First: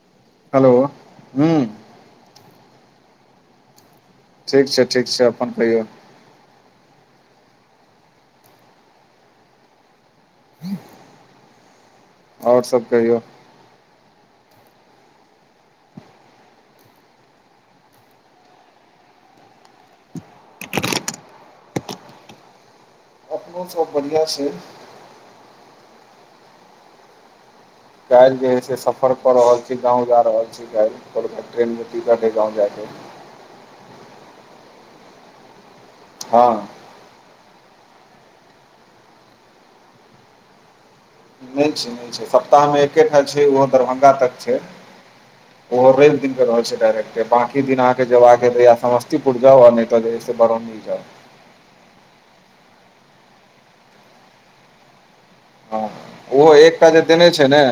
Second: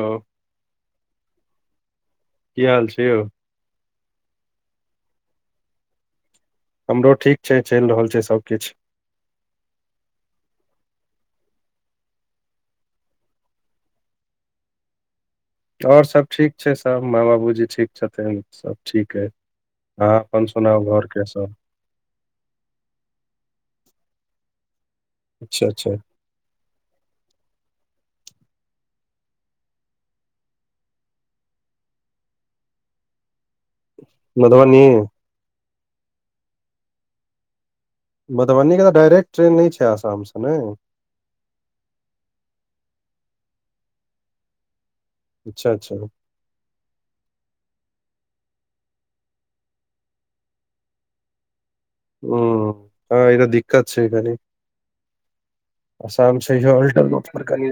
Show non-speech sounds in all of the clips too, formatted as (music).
Hello hello, हू कि हाल छै यौ? ठीक छै ठीक छै अपन कहियौ। हमरो ठीक छै चलि रहल छै सभ किछु आओर सभ कहियौ आओर सभ ठीक छै सभ माँ बाबूजी ठीक छथिन सभ ठीक अइ हँ अपन सुनाउ घर के सभ सभ बढ़िया छै अच्छा अच्छा। काल्हि जे हय से सफर कर रहल छी गाव जा रहल छी ठीक पर क टेन के टीकट यै गाग जा छै मधुबनी? हँ। मधुबनीके तऽ डायरेक्ट ट्रेन नहि छै आसाम सँ ने नहि छै न छै सप्ताहमे एकेठ छै ओहो दरभंगा तक छै। अच्छा ओ अच्छा हूँ रहै। छै डायरेक्ट बाकी दिन अहाँकेँ जेयबाकै य समस्तीपुर जाउ तऽ बरौनी जाउ हँ इटा दिक खात छै एख हँ आसाम ओहो छयै एकटा जे अटर देने छै ने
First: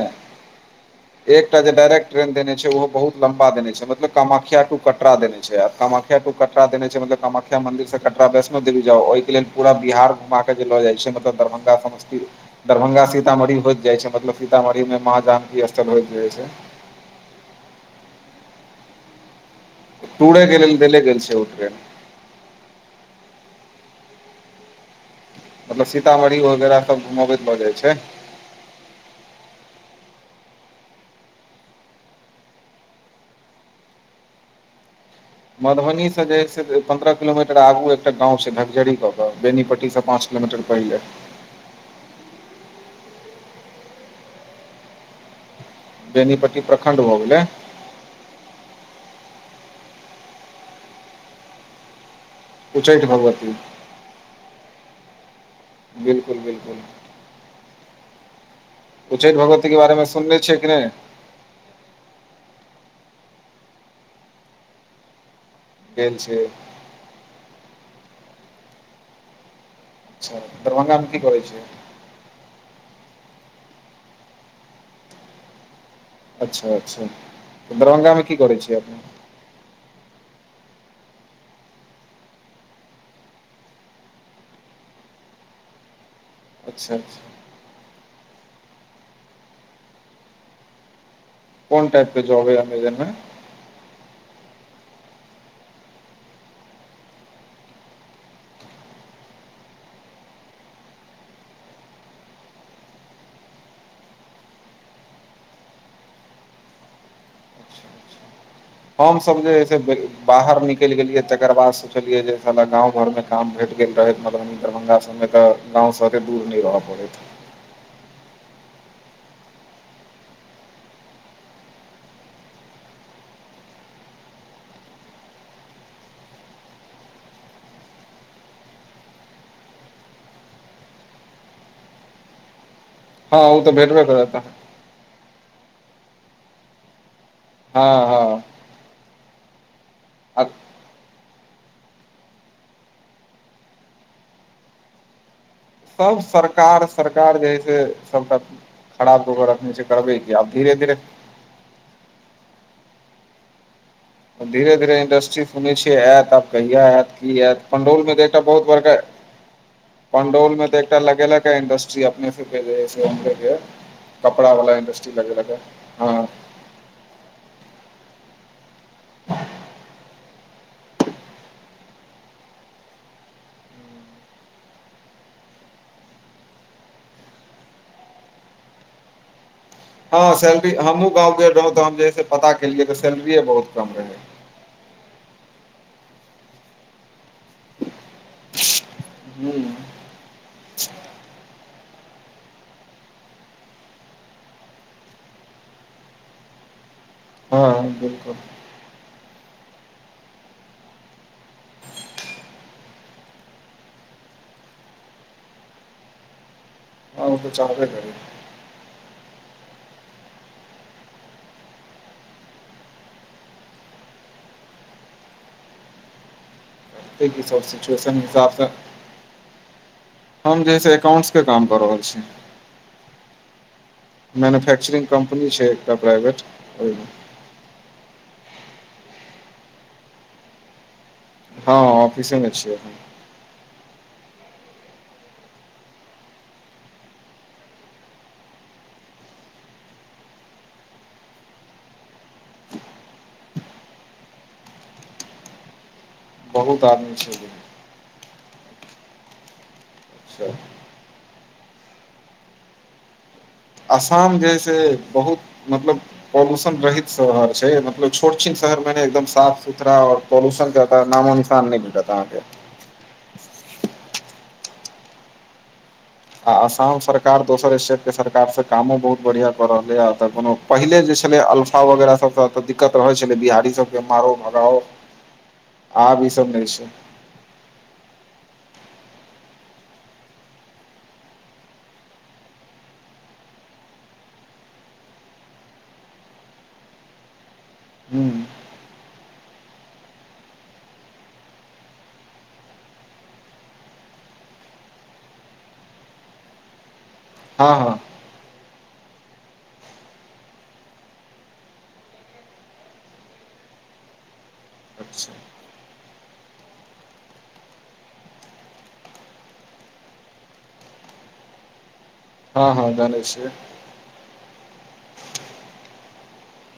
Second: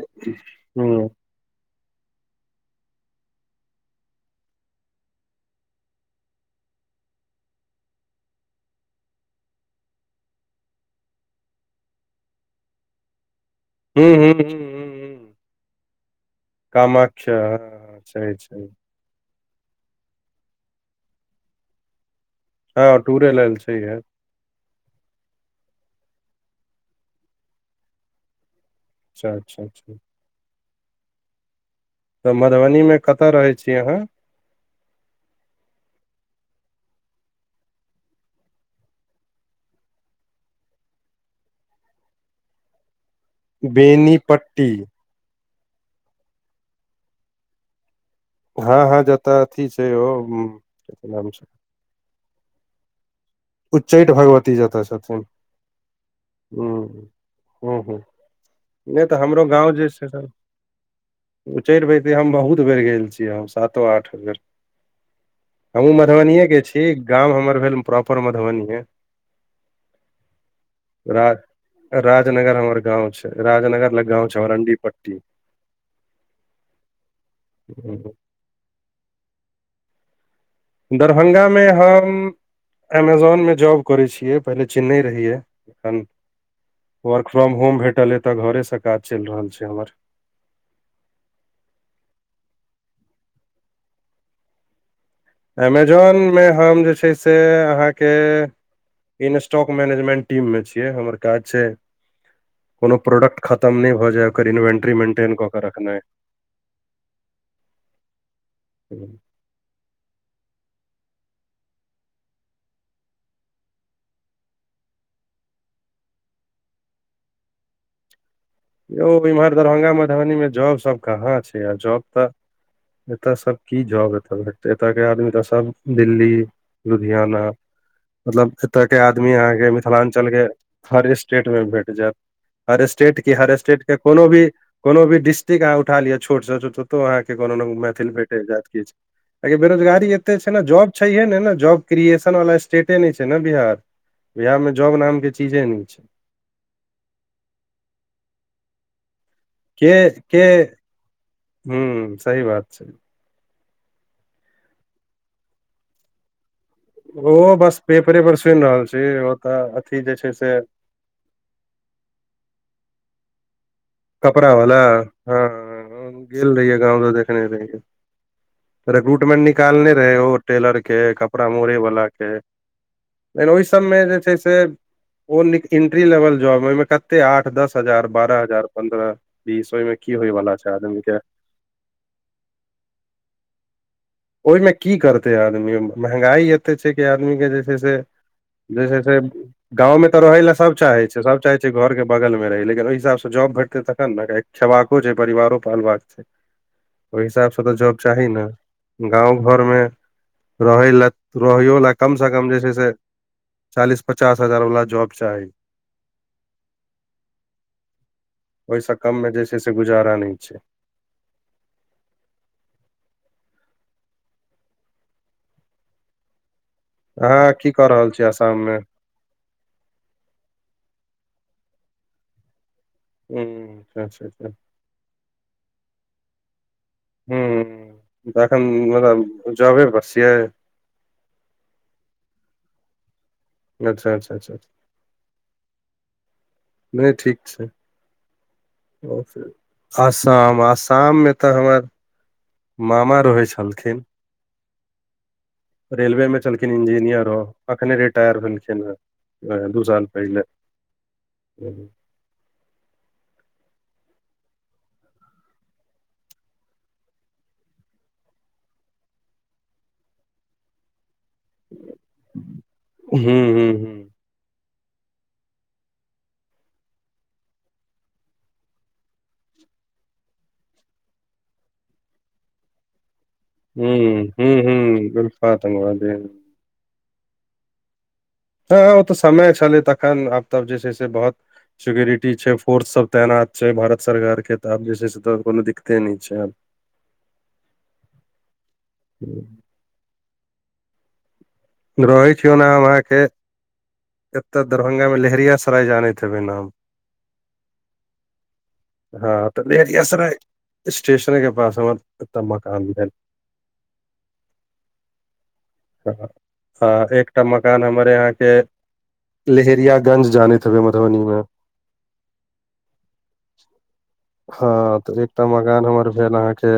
एकटा जे डायरेक्ट ट्रेन देने छै ओहो बहुत लम्बा देने छै मत काख्या कटरा देने छै कामख्या कट देने छै मतलब कामख्या मन्दिर से कटरा वैष्णो देवी जाउ ओहिके लेलऽ पूरा बिहार घु के लऽ जाइ छै, मतलब दरभंगा समस्ती दरभंगा सीत। सीतामढ़ी होइत जाय हूँ छै हूँ हूँ मतलब सीतामढ़ी मे माँ जानकी स्थल होइत जाइ छै। कामख्या सही छै। टूड़े गेल देले गेललसे उटरे हँ टूरे लेल सी है। मतलब सीतामढ़ी वगैरह सभ घुमबैत लऽ जाइ छै अच्छा, अच्छा। तऽ मधुबनी मे कतऽ रहै छी अहाँ मधुबनी से जे पन्द्रह किलोमीटर आगू एकटा गाव छै घकजरी क के बेनीपट्टी से पांच किलो मीटर पहिले। बेनीपट्टी। बेनीपट्टी प्रखंड भऽ गेले ह, ह जत अथी छै ओ कि नाम छै उचैठ भगवती। उच्चैठ भगवती जतऽ छथिन बिल्कुल हू बिल्कुल हू, ह नहि तऽ उच्चैठ हमरो भगवती गाव के जे बारे मे छै सुनने छियै कि नहि उचढ़िबते हम बहुत बेर गेल छियै हम सातो आठ बेर हमहूँ गेल छियै मधुबनिएके छी गाम हमर भेल प्रॉपर मधुबनी अच्छा, दरभंगा मे कि राज करै छै राजनगर हमर गाव छै राजनगर लग गाव छै हमर ह हरण्डि पट्टी अच्छा, अच्छा, तऽ दरभंगामे की करैत छियै अपने दरभंगा मे हम एमेजोन मे जॉब करै छियै पहिले चेन्नई रहहियै एखन। अच्छा वर्क अच्छा फ्रॉम होम भेटल ए तऽ घरे सँ काज चलि रहल छै हमर कोन टाइपके जॉब अय अमैजॉन अमेजोनमे हम जे छै से अहाँकेँ इन स्टॉक मैनेजमेट टीम मे छियै हमर काज छै। कोनो प्रोडक्ट खतम नहि भऽ जाय ओकर इन्वेन्ट्री मेटेन कऽ के रखनाइ हमसभ जे से बाहर निकलि गेलियै तकर बाद सोचलियै जे साला गाव घर मे काम भेट गेल रहै मधु दरभंगा सभमे तऽ गावसँ एते दूर नहि रहय पड़ैत यौ इम्हर दरभंगा मधुबनी मे जॉबसभ कहाँ छै आ जॉब तऽ एतय सभ की जॉब एत एतय के आदमी तऽ सभ दिल्ली लुधियाना। मतलब एतयके आदमी अहाँकेँ मिथिलाञ्चलके हर स्टेटमे भेट जायत हर स्टेट के हँ हर ओ तऽ स्टेट के भेटबे कोनो करत भी कोनो भी डिस्टिकट अहाँ उठा लियअ छोटसँ ततहु अहाँकेँ कोनो हँ मैथिल हँ भेटल जात किछु बेरोजगारी एते आ छै ने जॉब छै ने जॉब क्रिएशन वाला स्टेटे नहि छै ने बिहार बिहार मे जॉब नाम के चीजे नहि छै सभ सरकार सरकार जे है से सभटा खराब गबर रखने करबै कि आब धीरे धीरे हू सही बात छै। धीरे धीरे इंडस्ट्री सुन छिये आयतब कहिया आय ओ किया बस पंडौल मे पेपरे देख पर सुनि बहुत रहल बड़का छी ओतऽ अथी जे छै पंडौल से मे देख लगेलगा इंडस्ट्री अपने कपड़ा वाला इंडस्ट्री लगे य ह हँ गेल रहिए गाव त देखने रहै गुट मैन निकालने रहै ओ टेलरके कपड़ा मोड़े वला के। लेकिन ओहि सभमे जे छै सँ ओ इंट्री लेवल जॉब मे कते आठ दस हजार बारह हजार। पन्द्रह बीस ओयीमे हँ सैलरी हमहूँ गाव गेल रहौ तऽ हम जे से पता केलियै तऽ सैलरिए बहुत कम रहै ओहिमे की करतै आदमी महगाई एते छै कि आदमी जे छै से जैसे हूँ गावमे तऽ रहय लए सभ चाहै छै सभ चाहैत छै घरके बगलमे रहै लेकिन ओहि हिसाबसँ जॉब भेटतै तखन ने खेबाको छै परिवारो पालबाक छै ओहि हिसाब से तऽ हँ जॉब चाही बिल्कुल नै गाव घरमे रहै लए रहैयो लए कम से कम जे छै से चालीस पचास हजार वला जॉब चाही हँ ओ तऽ चाहे कर। ओहिसँ कम मे जे छै से गुजारा नहि छै अहाँ त की कऽ रहल सिचुएशन छी आसाम हिसाबसँ। मे हम जे है से एकाउंटस के काम कऽ रहल छी ह। मैनुफैक्चरिग कम्पनी छै एकटा प्राइवेट ओहि हू त एखन मतलब जबे पर छियै हँ ऑफिसेमे छिये अच्छा, अच्छा, अच्छा नहि ठीक छै। आसाम आसाममे तऽ हमर। मामा रहै छलखिन। रेलवे मे छलेलखिन बहुत आदमी छै इंजीनियरो अखने रिटायर भेलखिन ह दू साल पहिल। अच्छा आसाम जे हइ से बहुत मतलब पॉल्यूशन रहित शहर छै मतलब छोट छिन शहर मे ने एकदम साफ सुथरा और पॉल्यूशन क एत नामो नासान नहि भेटत अहाँ के (unintelligible) आ आसाम सरकार दोसर स्टेटके सरकारसँ कामो बहुत बढ़िआँ कऽ रहलैए एतऽ कोनो पहिले जे छले अल्फा वगैरह सब त दिक्कत रह रहल छले बिहार सब हूँ मार हूँ भगाओ हूँ उल्फात (inaudible) अंगवादी आब इ सब नहि छै हँ ओ तऽ समय छलै तखन आब तब जे छै से बहुत सिक्योरिटी छै फोर्स सब तैनात छै भारत सरकार के तऽ आब जे छै से कोनो दिक्कते नहि छै आब (inaudible) (inaudible) रहै छि ओना हम अहाँके एतऽ दरभंगा मे लहेरियासराय जानैत हेबै नाम हँ हँ (inaudible) हँ तऽ लेहरियासराय स्टेशन के पास हमर अपन मकान भेल (inaudible) ह एकटा मकान हमर यहाँके लहेरियागंज जानैत हेबै मधुबनी मे हँ हँ जानै छियै हँ तऽ एकटा मकान हमर भेल अहाँके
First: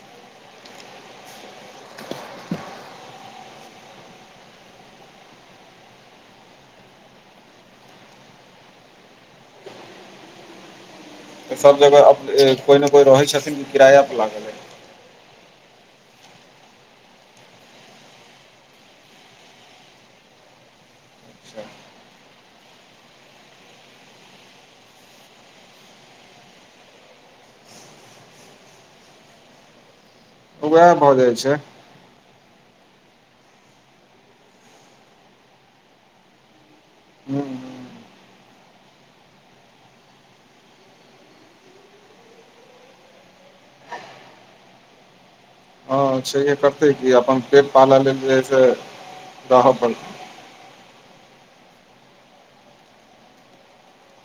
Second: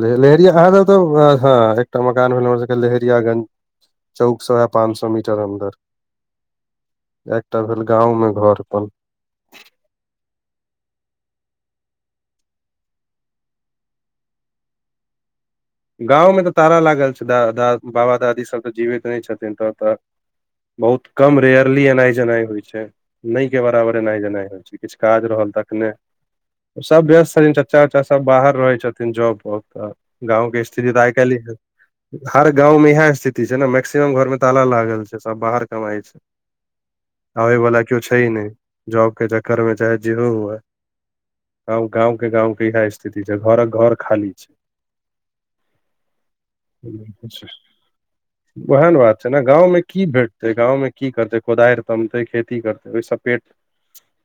लहेरिया अहाँ (unintelligible) एकटा मकान भेल लहेरियागंज (inaudible) चौक स वैह पाँच सौ मीटर अन्दर एकटा भेल गाँव में घर अपन त सब जगह कोइ ने कोइ रहै छथिन किराय पर लागल ह गाँवमे तऽ ताला लागल छै द बाबा दादी सब तऽ जीवै करें छथिन तब तक बहुत कम अच्छा रेयरली एनाय जेनाइ होइ छै नहि के बराबरे ऐनाइ जेना होइ छै किछ काज रहल तखने सब व्यस्त छथिन चचा उचा सब बाहर रहै छथिन जॉब क क गाँव श्री उएह राय भऽ क जाइ छै लिहन हर गाँंव मे इएह स्थिति छै ने मैक्सिमम घरमे ताला लागल छै सब बाहर कमाइ छै हूँ आबे वाला हूँ केओ छै नहि जॉब के चक्कर में चाहे जेहो हुए गाँव के गाँव के इह स्थिति छै घरक घर खाली छै ह छैहे करतै की अपन पेट पाल लेल जे से दाह परते गाँव मे की करतै कोदार तमतै खेती करतै ओहिसँ पेट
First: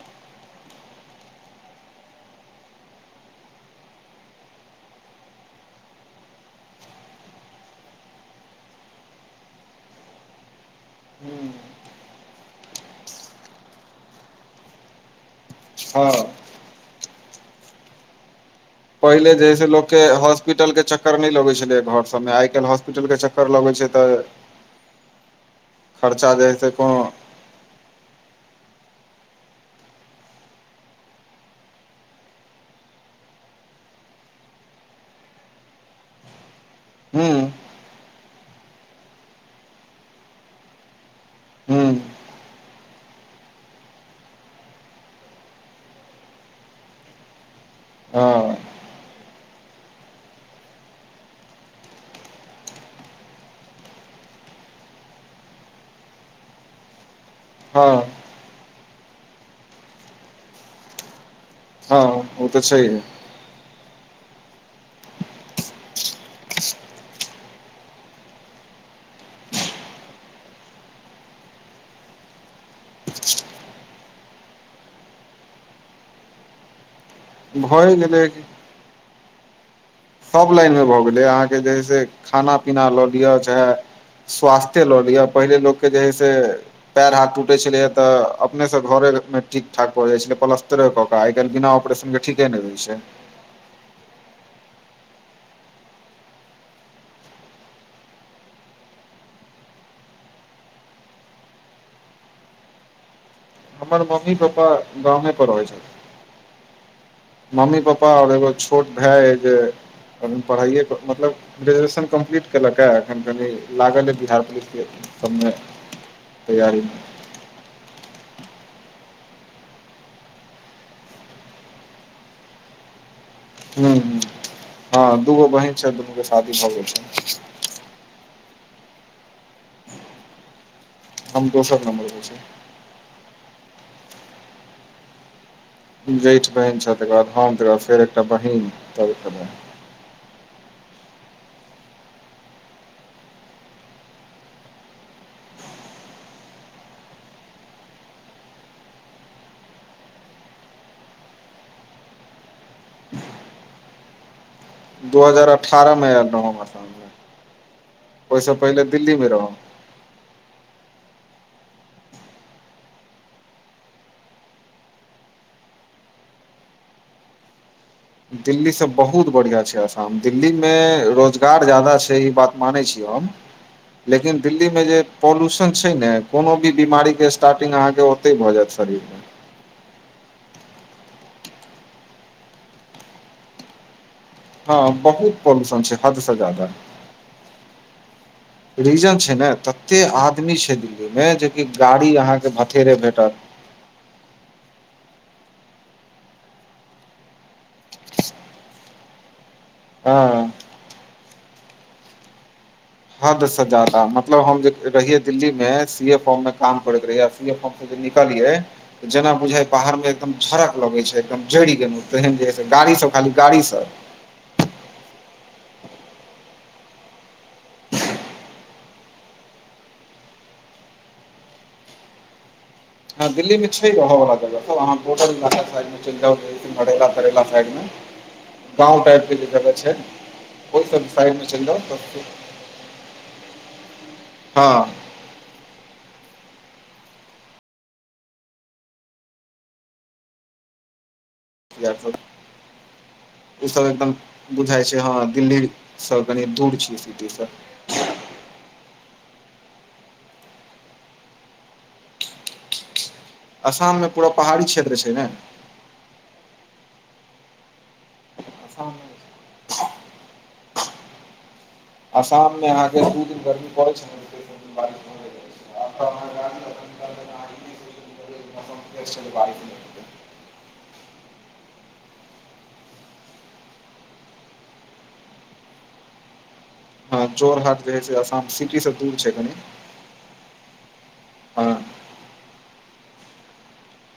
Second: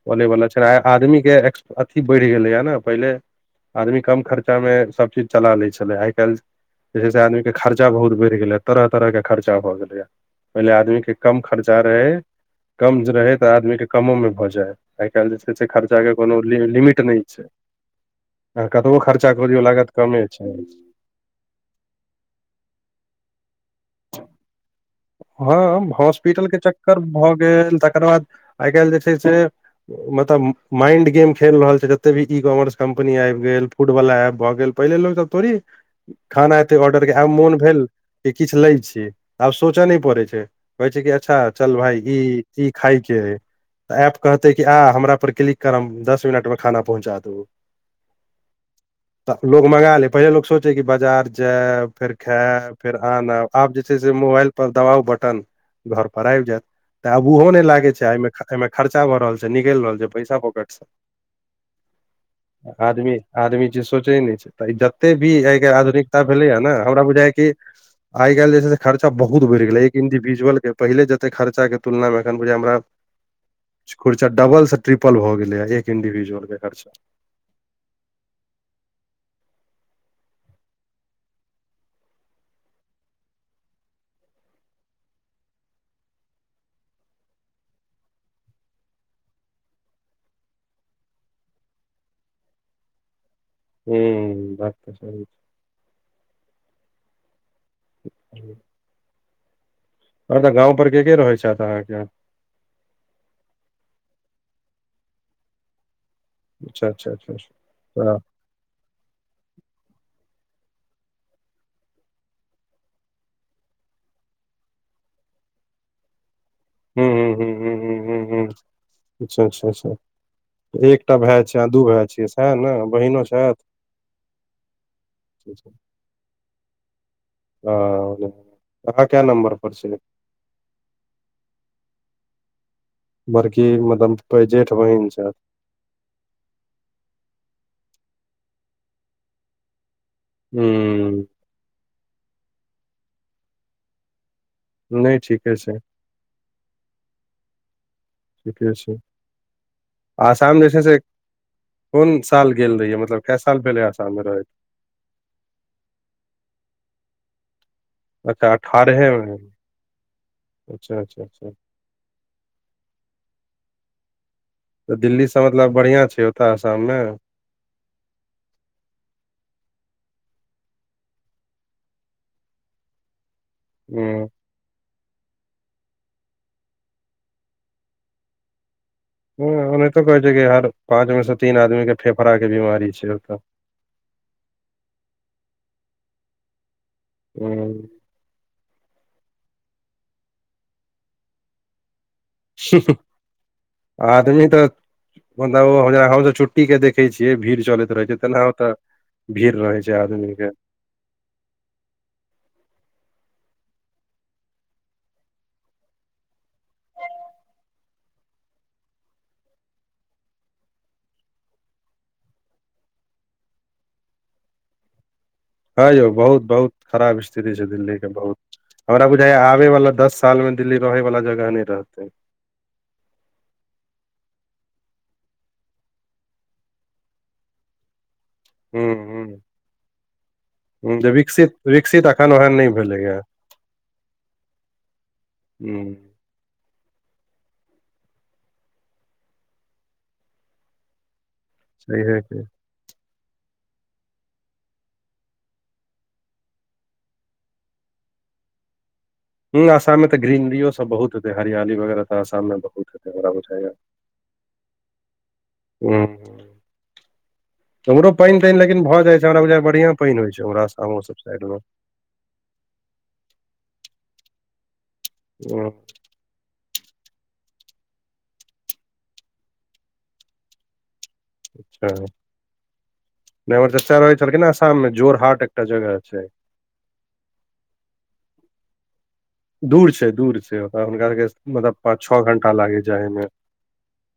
पले वाला छै आदमी के अथी बढ़ि गेलै य ने पहिले आदमी कम खर्चा में सब चीज चला ले छले आ काइल जे छै से आदमी के खर्चा बहुत बढ़ि गेल ह तरह तरह के खर्चा भए गेलै य पहिले आदमी के कम खर्चा रहै कम रहै त आदमीे कमो मे भ जाय आए काइल जे छै से खर्चा हँ के कोनो लि लिमिट नहि छै आ कतबो पहिले खर्चा जे है करियों से लागत लोकके कमे छै हॉस्पिटल के चक्कर न नहि लगै छलै घर सभमे आए काइल हॉस्पिटल के चक्कर लगैत छै त हँ हॉस्पिटल जे है के से चक्कर कोनो भ गेल तकरा आए काइल जे छै से मतलब माइंड गेम खेल रहल छै जते भी ई कॉमर्स कम्पनी आबि गेल फूडवला एप भ गेल पहिले लोक सब थोड़े खाना एते ऑर्डर हूँ मोन भेल कि किछ लै छिये सोचऽ नहि पड़ै छै कहै छै कि अच्छा चल हूँ भाय ई ई खाय के है तऽ एप कहतै कि आ हमरा पर क्लिक करब दस मिनटमे खाना पहुँचा द हँ। तऽ लोग मंगा ले पहिले लोको सोचे कि बाजार जाय फेर खायब फेर आनब आब जे छै से मोबाइल पर दबााव बटन घर पर आब जायत ते आब ओहो नहि लागे हँ छै आइ एहिमे खर्चा भऽ रहल छै निगल रहल छै पैसा पोकट से हँ, ओ तऽ छै आदमी आदमी जे सोचै नहि छै तऽ ई जते भी एहिके आधुनिकता भेलैय ने हमरा बुझाइ छै आइ काल जे छै, सँ खर्चा बहुत बहुत बढ़ि गेलै एक इंडिविजुअल के पहिले जते खर्चा कऽ तुलनामे एख बुझी हमरा खुर्चा डबल से ट्रिपल भऽ गेलैए एक इंडिविजुअल के खर्चा भए गेलै सभ लाइन मे भऽ गेलै अहाँ के जे से खाना पीना ल लिआ चाहे स्वास्थे लऽ लिआ पहिले लोक के जे हइ से पएर हाथ टूटै छलै हे त अपनेसँ घरे मे ठीक ठाक भऽ जाइत छलै पलस्तरे क के आइकाल बिना ऑपरेशन के ठीके ने है छै हे हे बात तऽ सही छै (inaudible) आ त गाव पर के के रहै छै अहाँकेँ हमर मम्मी पप्पा गामे पर रह छै अच्छा अच्छा अच्छा मम्मी पप्पा अच्छा ओर एगो छोट भाय जे पढ़ाइए मतलब ग्रेजुएशन कम्प्लीट केलक है एखन कनि लागल हइ बिहार पुलिस के सभमे तैयारी। हू ह हू ह ह ह ह अच्छा अच्छा अच्छा। एकटा भाय छिय आह दू भाय छियै सएह ने बहिनो छत हू, हू, दूगो बहीन छै दुनू के शादी भऽ गेल छै आ ओर क्या नंबर पर छै हम दोसर नंबर पर छै बड़की मतलब पै जेठ बहिन छैय जेठ बहिन छै तकर बाद हम त बाद फेर एकटा बहिन तब हूँ। नहि ठीके छै ठीके छै, आसाम जे छै सँ कोन साल गेल रहियए मतलब काय साल भेलै आसामे रहैत दू हजार अठारह मे यैल ने अच्छा, अठारहे मे रहौ अच्छा, अच्छा, अच्छा। तऽ दिल्लीसँ मतलब बढ़िआ छै ओतय आसाम मे दिल्लीसँ बहुत बढ़िआ छै आसाम दिल्ली मे रोजगार ज्यादा छै ई बात मानै छियै हम हूँ लेकिन। दिल्ली मे जे पॉल्यूशन छै ने कोनो भी बीमारी के स्टार्टिग अहाँकेँ ओते भए जायत शरीर मे ह ओनातो कहै छै कि हर पाँच मे से तीन आदमी के फेफड़ाक के बीमारी छै ओतऽ हँ बहुत पोदूषण छै, हद से जादा हू। रीजन छै ने तते आदमी छै दिल्लीमे जेकि गाड़ी अहाँकेँ भथेरे भेटत आदमी तनी तऽ मतलब ओ हम सभ छुट्टी के देखे छियै भीड़ चलैत रहे छै तेना होताे भीड़ रहे छै आधुनिक हँ (unintelligible) हदसँ जादा मतलब हम जे रहियै दिल्ली मे सी ए फॉर्म मे काम करैके रहियै ए फॉर्म से ज निकालियै तऽ जेना बुझाइ पहाड़मे एकदम झरक लगैत छै एकदम जरि गेलहुँ तहन जे है से गाड़ीसभ खाली गाड़ीसभ हँ यौ बहुत बहुत खराब स्थिति छै दिल्ली के बहुत हमरा बुझाय आबे वाला दस साल में दिल्ली रहे वाला जगह नहि रहते ह दिल्ली मे छै ह हँ (unintelligible) वला जगहहाँल (unintelligible) नरैला तरैला साइड मे हूं गाँ (unintelligible) हूं टाइप के जगह छै ओहि सब जे साइड मे विकसित चलि जाउ विकसित तऽ अखन ओहन नहि भेलैएा हँ ह सहिये यारफ की ओ सब एकदम बुझााय छै हँ दिल्ली सब कनी दूर छी सिटी सब हँ आसाम त ग्रनरीयो सब बहुत हे हरियाली वगैरह तऽसाममे बहुत हेतैरा आसाममे पूरा पहाड़ी क्षेत्र छै ने हुॅं उमहरो पानि तानि लेकिन आसाम भऽ मे जाइ छै बढ़िया पानि होइ छै उमहर सातों सब साइड मे आसाम मे अहाँ के दू दिन गर्मी पड़े छै जाइ ह (inaudible) भ नै एमहर चचा रहै छलखिन आसाममे जोर हाट एकटा जगह छै हँ चोर हाथ जे है से आसाम सिटी से दूर छै कनी दूर छै दूर छै ओ हुनका सबके हँ मतलब पाँच छओ घंटा लागे जायमे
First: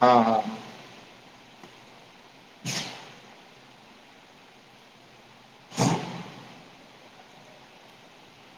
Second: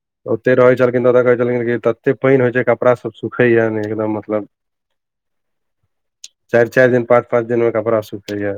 हँ हँ ओते रहै छै छलिन तऽ ओ कहै छलखिन क तते पानि होइ छै कपड़ा सब सुखेया नै एकदम मतलब चारि चारि दिन पाँच पाँच दिन में कपड़ा सुखैया